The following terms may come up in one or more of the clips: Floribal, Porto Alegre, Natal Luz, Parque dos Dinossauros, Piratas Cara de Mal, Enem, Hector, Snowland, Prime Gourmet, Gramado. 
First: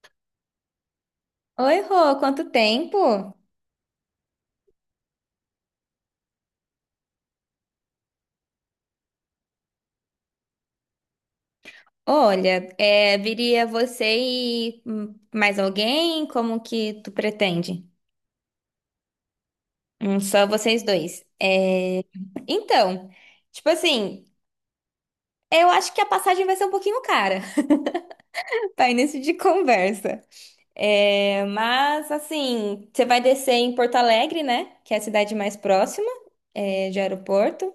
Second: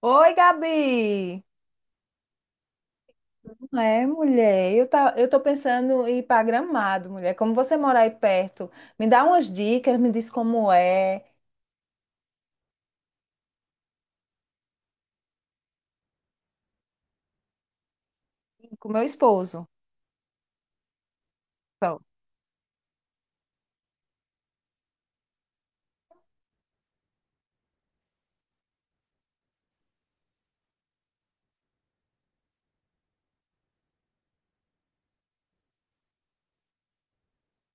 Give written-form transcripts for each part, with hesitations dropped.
Oi, Gabi! Oi, Rô, quanto tempo? Não, mulher, eu tô pensando em ir para Gramado, mulher. Como você mora aí perto, me dá umas dicas, me diz como é, Olha, é, viria você e mais alguém? Como que tu pretende? com meu esposo. Só vocês dois. É, Então. então, tipo assim, eu acho que a passagem vai ser um pouquinho cara para início de conversa. É, mas, assim, você vai descer em Porto Alegre, né? Que é a cidade mais próxima, é, de aeroporto.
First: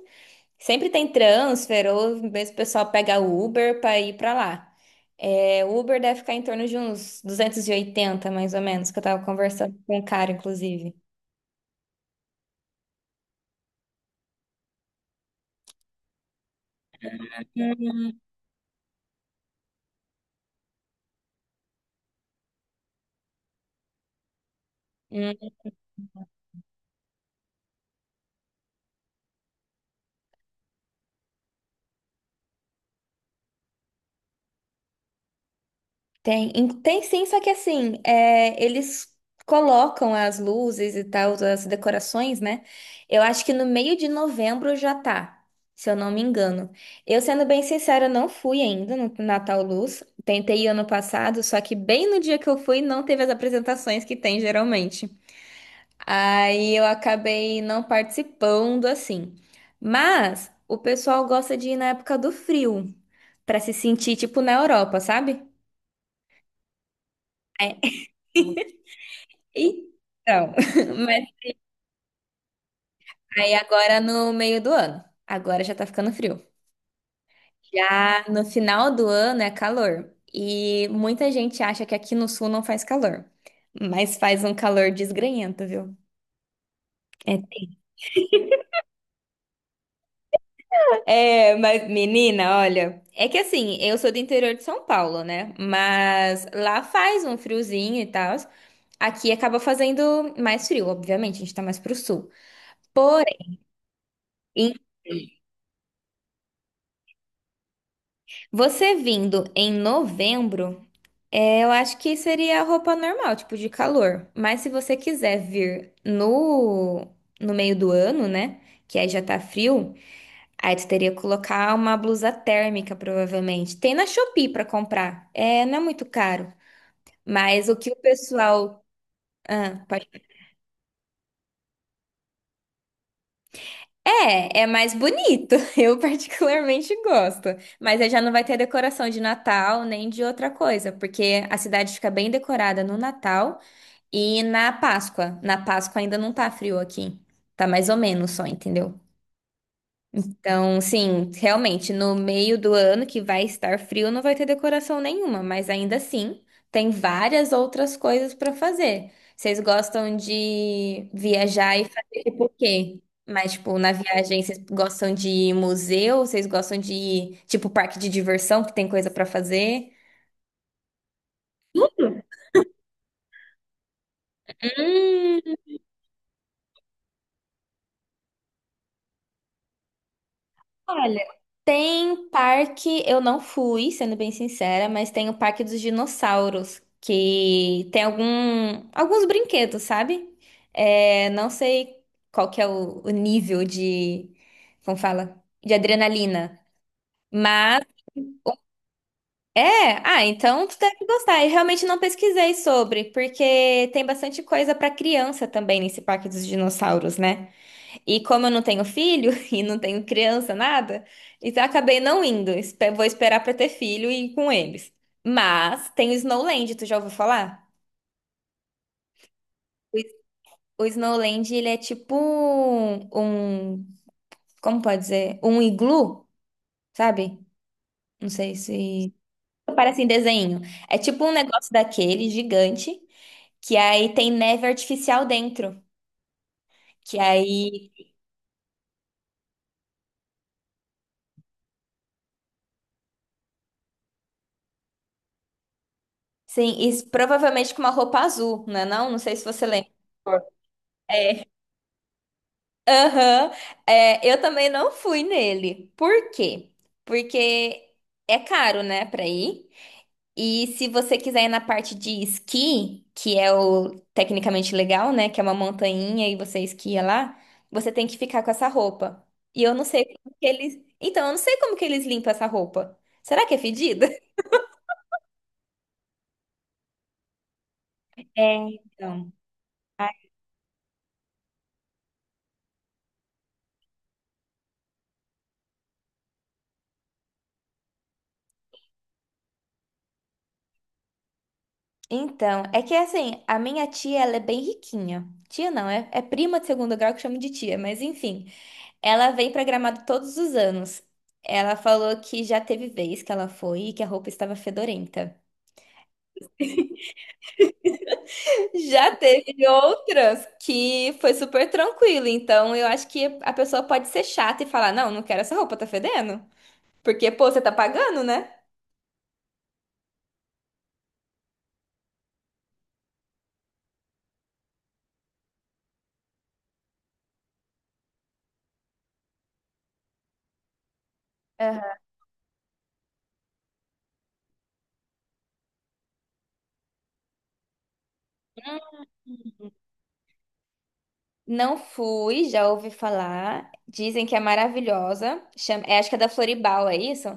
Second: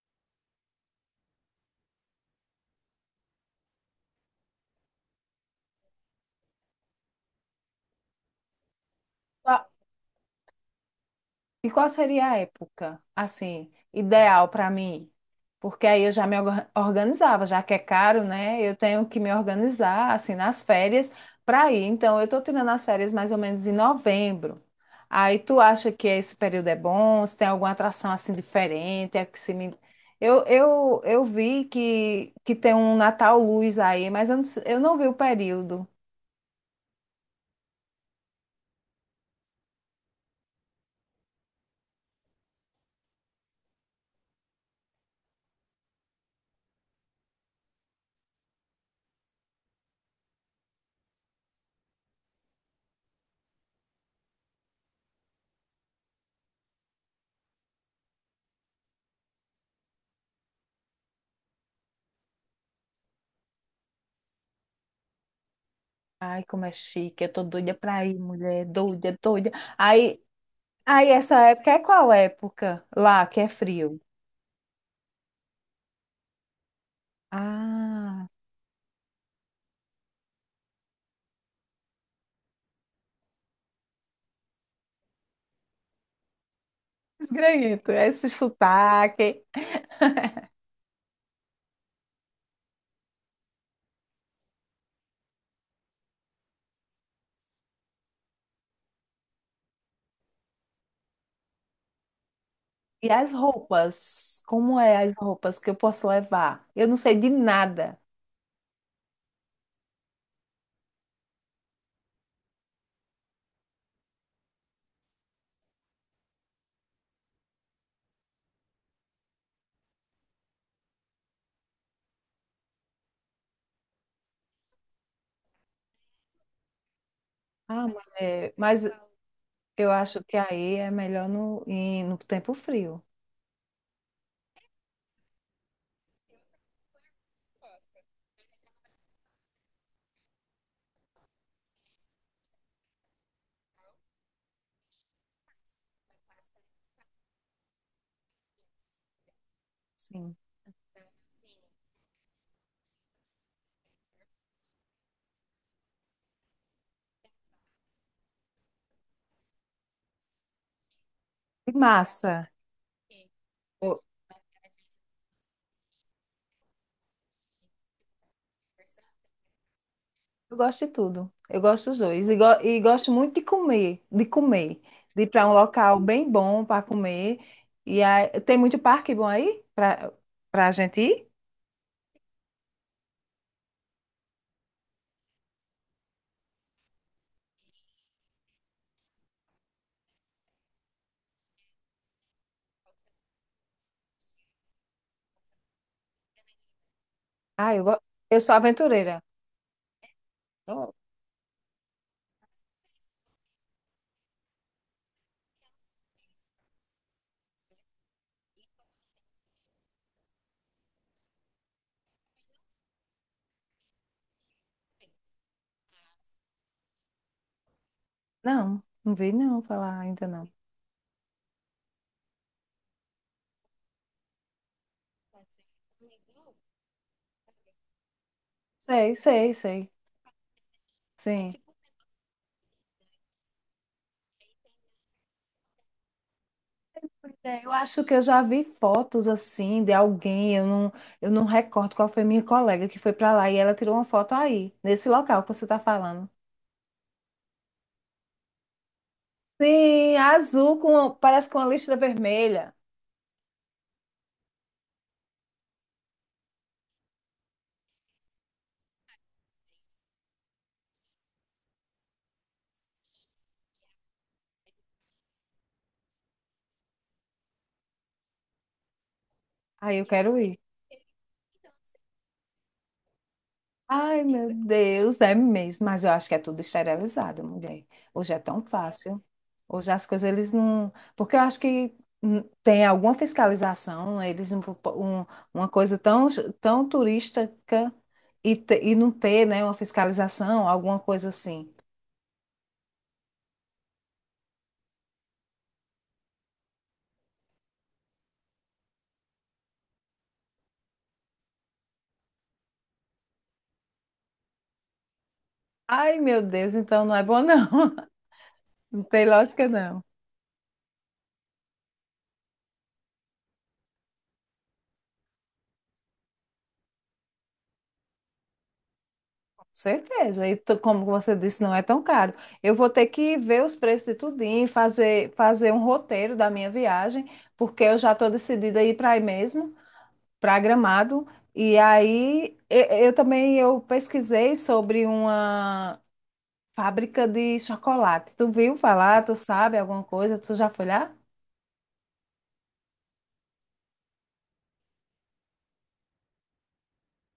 Sempre tem transfer, ou mesmo o pessoal pega Uber para ir para lá. É, o Uber deve ficar em torno de uns 280 mais ou menos, que eu tava conversando com o cara, inclusive. E qual seria a época, assim, ideal para mim? Porque aí eu já organizava, já que é caro, né? Eu tenho que me organizar, assim, nas férias para ir. Então, eu estou tirando as férias mais ou menos em novembro. Aí, Uhum. tu acha que esse período é bom? Se tem alguma atração, assim, diferente? É que se me... Eu vi que tem um Natal Luz aí, mas eu não vi o período. Tem sim, só que assim, é, eles colocam as luzes e tal, as decorações, né? Eu acho que no meio de novembro já tá, se eu não me engano. Eu, sendo bem sincera, não fui ainda no Natal Luz. Tentei ano passado, só que bem no dia que eu fui não teve as apresentações que tem geralmente. Aí eu acabei não participando assim. Mas o pessoal gosta de ir na época do frio, pra se sentir tipo na Europa, sabe? Ai, como é chique, eu tô doida pra É. ir, mulher, doida, doida. Aí Então, Aí, mas essa época é qual época? Lá, que é aí agora frio. no meio do ano. Agora já tá ficando frio. Já Ah, no final do ano é calor. E muita gente acha que aqui no sul não faz calor. Mas faz um calor desgrenhento, viu? esgranhento, esse sotaque. Mas menina, olha. É que assim, eu sou do interior de São Paulo, né? Mas lá faz um friozinho e tal. Aqui acaba fazendo mais frio, obviamente, a gente tá mais pro sul. E as Porém, roupas? Como é as roupas que eu posso levar? Eu não sei de nada. você vindo em novembro. É, eu acho que seria a roupa normal, tipo de calor. Mas se você quiser vir no meio do ano, né? Que aí já tá frio, aí tu teria que colocar uma blusa térmica, provavelmente. Tem na Shopee pra comprar. É, não é muito caro. Mas o Ah, que o mulher, pessoal. mas Ah, eu pode... acho que aí é melhor ir no tempo frio. É mais bonito. Eu particularmente gosto. Mas aí já não vai ter decoração de Natal nem de outra coisa, porque a cidade fica bem decorada no Natal. E na Páscoa. Na Páscoa ainda não tá frio aqui. Tá mais ou menos só, entendeu? Sim. Então, sim, realmente, no meio do ano que vai estar frio, não vai ter decoração nenhuma, mas ainda assim, tem várias outras coisas para fazer. Vocês gostam de E viajar e fazer tipo o massa. quê? Mas, tipo, na viagem, vocês gostam de ir em museu? Vocês gostam de ir, tipo, parque de diversão, que tem coisa para fazer? Eu gosto de tudo. Eu gosto dos dois. E, e gosto muito de comer, de comer. De ir para um Hum. local bem bom para comer. E aí, tem muito parque bom aí para a gente Olha, ir? tem parque, eu não fui, sendo bem sincera, mas tem o Parque dos Dinossauros, que tem alguns brinquedos, sabe? É, não sei qual que é o nível de, como fala? De adrenalina. Ah, Mas, eu sou aventureira. é, ah, então tu Oh. deve gostar. Eu realmente não pesquisei sobre, porque tem bastante coisa pra criança também nesse Parque dos Dinossauros, né? E como eu não tenho filho e não tenho criança, nada, então eu acabei não indo. Vou esperar pra ter filho e ir com eles. Mas tem o Snowland, tu já ouviu falar? Não, não vi não falar ainda não. O Snowland, ele é tipo um, como pode dizer? Um iglu, sabe? Não sei se Sei, sei, sei. parece em desenho. É tipo um Sim. negócio daquele gigante que aí tem neve artificial dentro, que É, eu aí acho que eu já vi fotos assim de alguém, eu não recordo qual foi minha colega que foi para lá e ela tirou uma foto aí, nesse local que você está falando. sim, e provavelmente com uma roupa azul, né? Não, não sei se você lembra. Sim, azul com, parece com uma listra vermelha. Aham. É, eu também não fui nele. Por quê? Porque é caro, né, pra ir. E se você quiser ir na parte de esqui, que é o tecnicamente legal, né, que é uma montanha e você esquia lá, você tem que ficar com essa roupa. E eu não Aí sei eu como quero que ir. eles. Então, eu não sei como que eles limpam essa roupa. Será que é fedida? Ai, meu Deus, é mesmo. Mas eu acho que é tudo esterilizado, mulher. Hoje é É, tão fácil. então. Hoje as coisas eles não. Porque eu acho que tem alguma fiscalização, eles não propo- um- uma coisa tão turística e não ter, né, uma fiscalização, alguma coisa assim. Então, é que assim, a minha tia, ela é bem riquinha. Tia não, é prima de segundo grau que chama de tia, mas enfim. Ela vem pra Gramado todos os anos. Ela falou que já teve vez que ela foi e que a roupa estava fedorenta. Ai, meu Deus, então não é bom, não. Não Já tem teve lógica, não. outras que foi super tranquilo. Então, eu acho que a pessoa pode ser chata e falar: Não, não quero essa roupa, tá fedendo. Porque, pô, você tá pagando, né? Certeza. E como você disse, não é tão caro. Eu vou ter que ver os preços de tudinho, fazer um roteiro da minha viagem, porque eu já estou decidida a ir para aí mesmo, para Gramado. E Aham. aí também eu pesquisei sobre uma fábrica de chocolate. Tu viu falar? Tu sabe alguma coisa? Tu já foi lá? Não fui, já ouvi falar. Dizem que é maravilhosa. Chama, é, acho que é da Floribal, é isso?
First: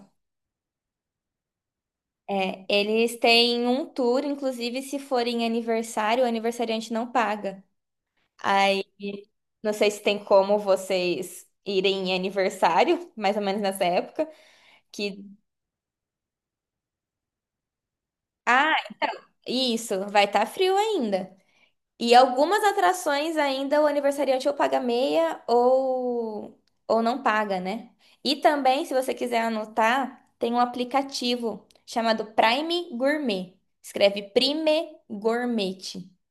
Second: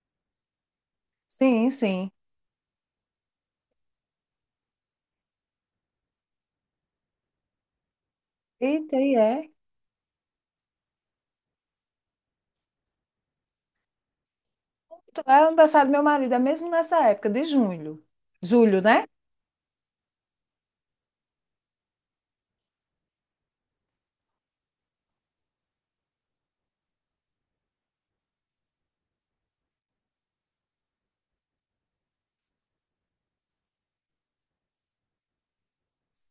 Sim, sim. É, eles têm um tour, inclusive se for em aniversário, o aniversariante não paga. Aí, Eita, e é. não sei se tem como vocês irem em aniversário, mais ou menos nessa época, que, É o aniversário do meu marido, é mesmo nessa época de julho. ah, Julho, né? isso, vai estar frio ainda. E algumas atrações ainda o aniversariante ou paga meia ou não paga, né? E também, se você quiser anotar, tem um aplicativo chamado Prime Gourmet. Escreve Prime Gourmet.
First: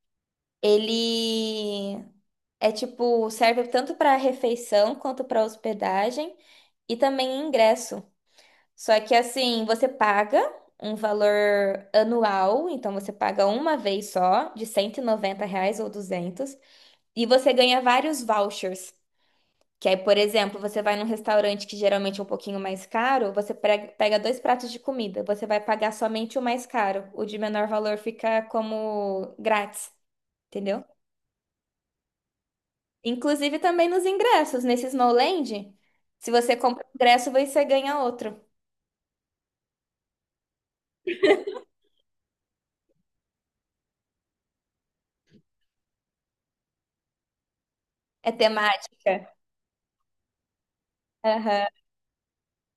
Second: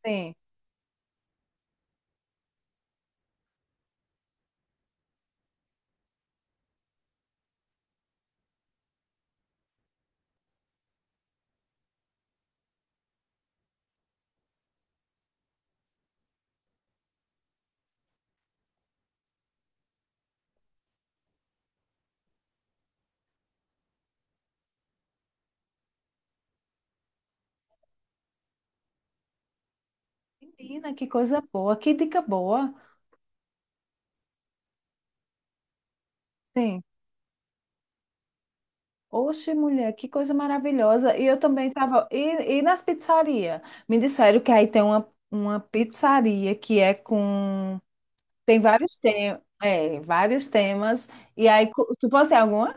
Sim. Ele é tipo, serve tanto para refeição quanto para hospedagem. E também ingresso. Só que assim, você paga um valor anual, então você paga uma vez só, de R$ 190 ou 200 e você ganha vários vouchers. Que aí, por exemplo, você vai num restaurante que geralmente é um pouquinho mais caro, você pega dois pratos de comida, você vai pagar somente o mais caro, o de menor valor fica como grátis, entendeu? Menina, que coisa boa, que dica boa. Inclusive também nos ingressos, nesse Snowland, se você Sim. compra um ingresso, você ganha outro. Oxe, mulher, que coisa maravilhosa. E eu também estava e nas pizzarias? Me disseram que aí tem uma pizzaria que é com. É Tem vários temática. temas. É, vários temas. E aí, tu fosse alguma?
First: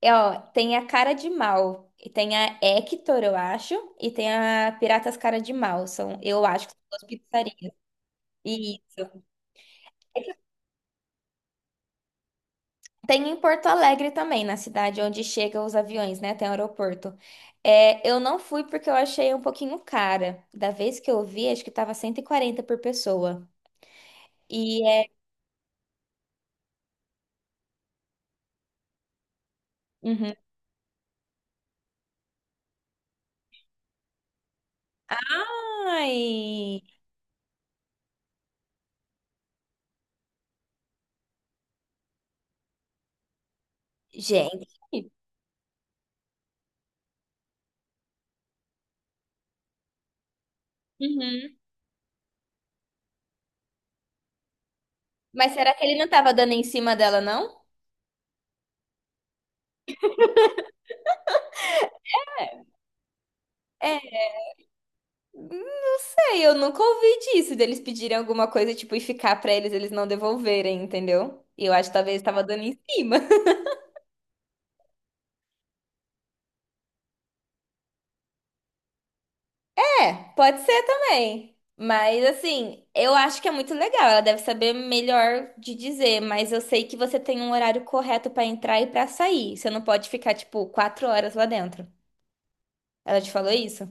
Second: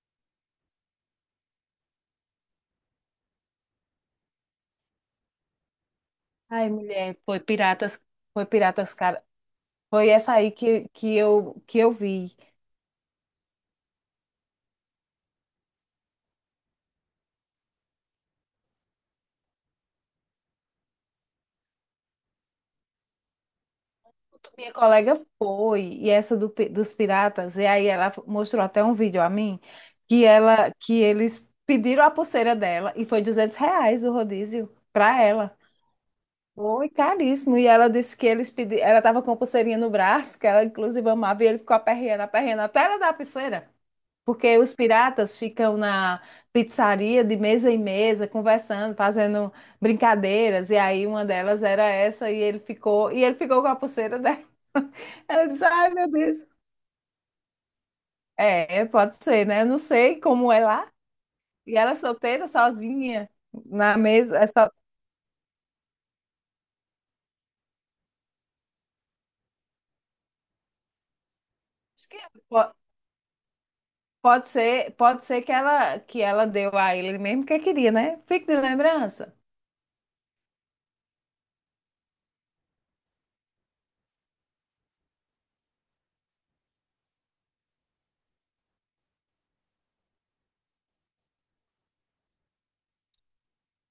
É, ó, tem a Cara de Mal, e tem a Hector, eu acho, e tem a Piratas Cara de Mal. São, eu acho Ai, que são duas mulher, foi pizzarias. Piratas. Foi E Piratas, cara. Foi essa aí que eu vi. tem em Porto Alegre também, na cidade onde chegam os aviões, né? Tem um aeroporto. É, eu não fui porque eu achei um pouquinho cara. Da vez que eu vi, acho que tava 140 por pessoa. Minha E é. colega foi, e essa dos piratas, e aí ela mostrou até um vídeo a mim, Uhum. Que eles pediram a pulseira dela, e foi R$ 200 o rodízio para ela. Ai! Foi caríssimo, e ela disse que eles pediram, ela estava com a pulseirinha no braço, que ela inclusive amava, e ele ficou aperreando, aperreando, até ela dar a pulseira. Porque Gente. os piratas ficam na pizzaria de mesa em mesa, conversando, fazendo brincadeiras, e aí uma Uhum. delas era essa, e ele ficou com a pulseira dela. Ela Mas disse, será que ai ele não meu tava Deus. dando em cima dela, não? É, pode ser, né? Eu não sei como é lá. E ela é solteira, sozinha, na mesa. É só... Não sei, eu nunca ouvi disso, deles pedirem alguma coisa, tipo, e ficar pra eles, eles não devolverem, entendeu? E eu acho que Acho que talvez tava dando po- em cima. Pode ser que ela deu a ele mesmo que queria, né? Fique de lembrança. É, pode ser também. Mas assim, eu acho que é muito legal. Ela deve saber melhor de dizer, mas eu sei que você tem um horário correto pra entrar e pra sair. Você não pode ficar, tipo, 4 horas lá dentro. Ela te falou isso?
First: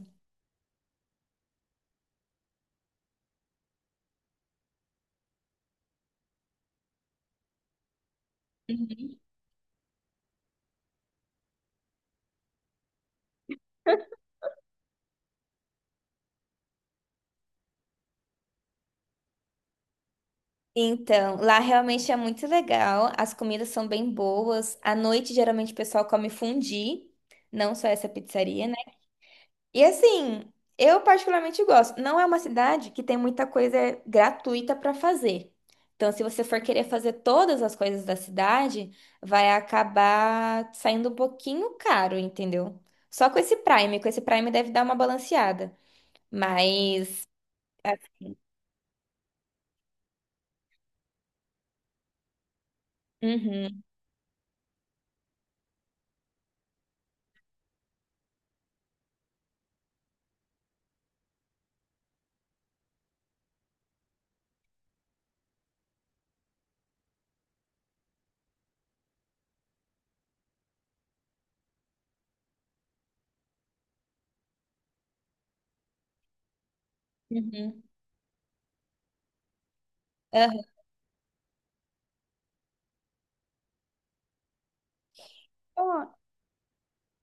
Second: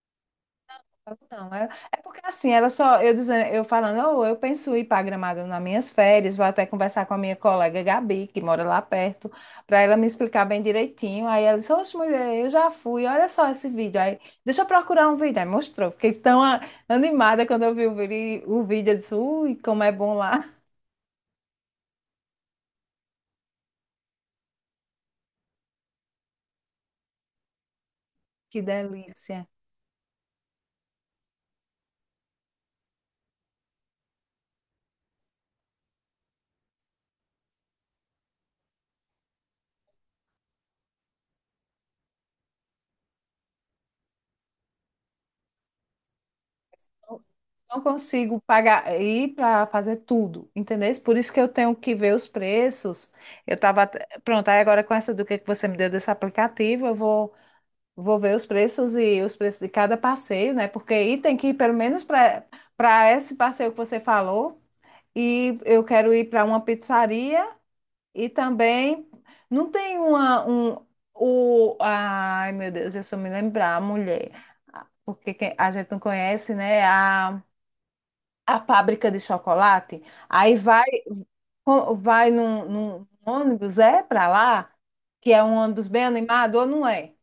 Não, é, é porque assim, eu dizendo, eu falando, "Oh, eu penso em ir para Gramado nas minhas férias, vou até conversar com a minha colega Gabi, que mora lá Uhum. perto, para ela me explicar bem direitinho. Aí ela disse, oxe, mulher, eu já fui, olha só esse vídeo. Aí, deixa eu procurar um vídeo. Aí mostrou, fiquei animada quando eu vi o vídeo, eu disse, ui, como é bom lá, Então, lá realmente é muito legal. As comidas são bem boas. À noite, geralmente, o pessoal come fondue, não só essa que pizzaria. delícia. E assim, eu particularmente gosto. Não é uma cidade que tem muita coisa gratuita para fazer. Então, se você for querer fazer todas as coisas da cidade, vai acabar saindo um pouquinho caro, entendeu? Só com esse Prime, deve dar uma balanceada. Mas. Não Assim, consigo pagar ir para fazer tudo, entendeu? Por isso que eu tenho que ver os preços. Eu Uhum, estava pronto, aí agora com essa do que você me deu desse aplicativo, eu vou vou ver os preços e os preços de cada passeio, né? Porque aí tem que ir pelo menos para esse passeio que você falou e eu quero ir para uma pizzaria e também não tem uma um o ai meu Deus, deixa eu me lembrar, mulher. Porque a gente não conhece, né? Uhum. A fábrica de chocolate, aí vai, co- vai num, num ônibus, é para lá, que é um ônibus bem Aham. animado ou não é?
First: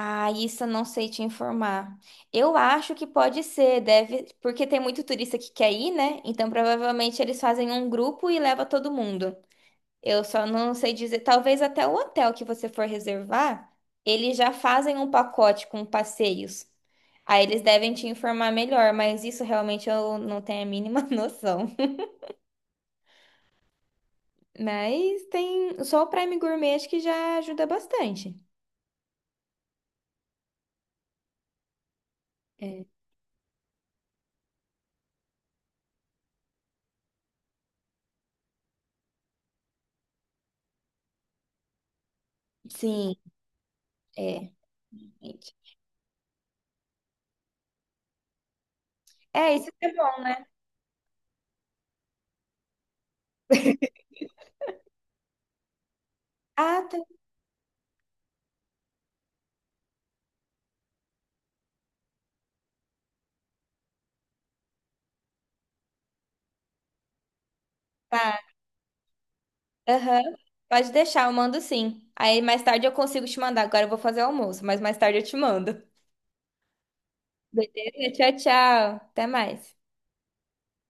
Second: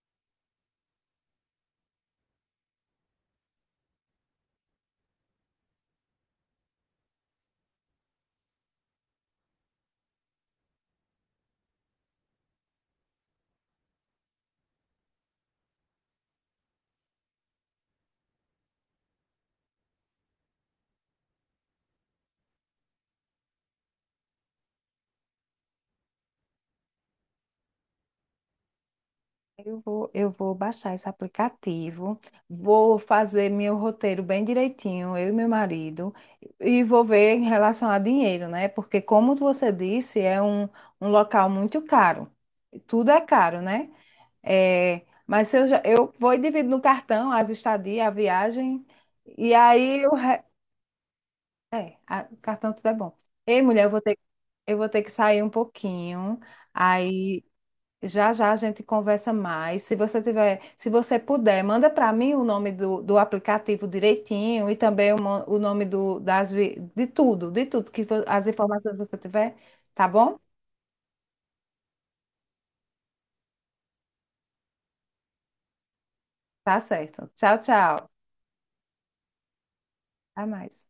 Ah, isso eu não sei te informar. Eu acho que pode ser, deve, porque tem muito turista que quer ir, né? Então provavelmente eles fazem um grupo e leva todo mundo. Eu só não sei dizer, talvez até o hotel que você for reservar, eles já fazem um pacote com passeios. Aí eles devem te informar melhor, mas isso realmente eu não tenho a mínima noção. Mas tem só o Prime Gourmet acho que já ajuda bastante. Eu vou baixar esse aplicativo, É. vou fazer meu roteiro bem direitinho, eu e meu marido, e vou ver em relação a dinheiro, né? Porque, como você disse, é um local muito caro. Tudo Sim, é caro, né? é. Eu vou e divido no cartão as estadias, a viagem, e É, isso que é aí eu, bom, né? é, o cartão tudo é bom. Ei, mulher, eu vou ter que sair um pouquinho. Ah, tá. Aí já já a gente conversa mais. Se você tiver, se você puder, manda para mim do aplicativo direitinho e também o, mo- o nome do, das, vi- de tudo, Tá. as informações que você tiver, tá Aham. bom? Pode deixar, eu mando sim. Aí mais tarde eu consigo te mandar. Agora eu vou fazer o almoço, mas mais tarde eu te mando. Tá certo. Tchau, tchau. Beleza? Tchau, tchau. Até mais. Até mais.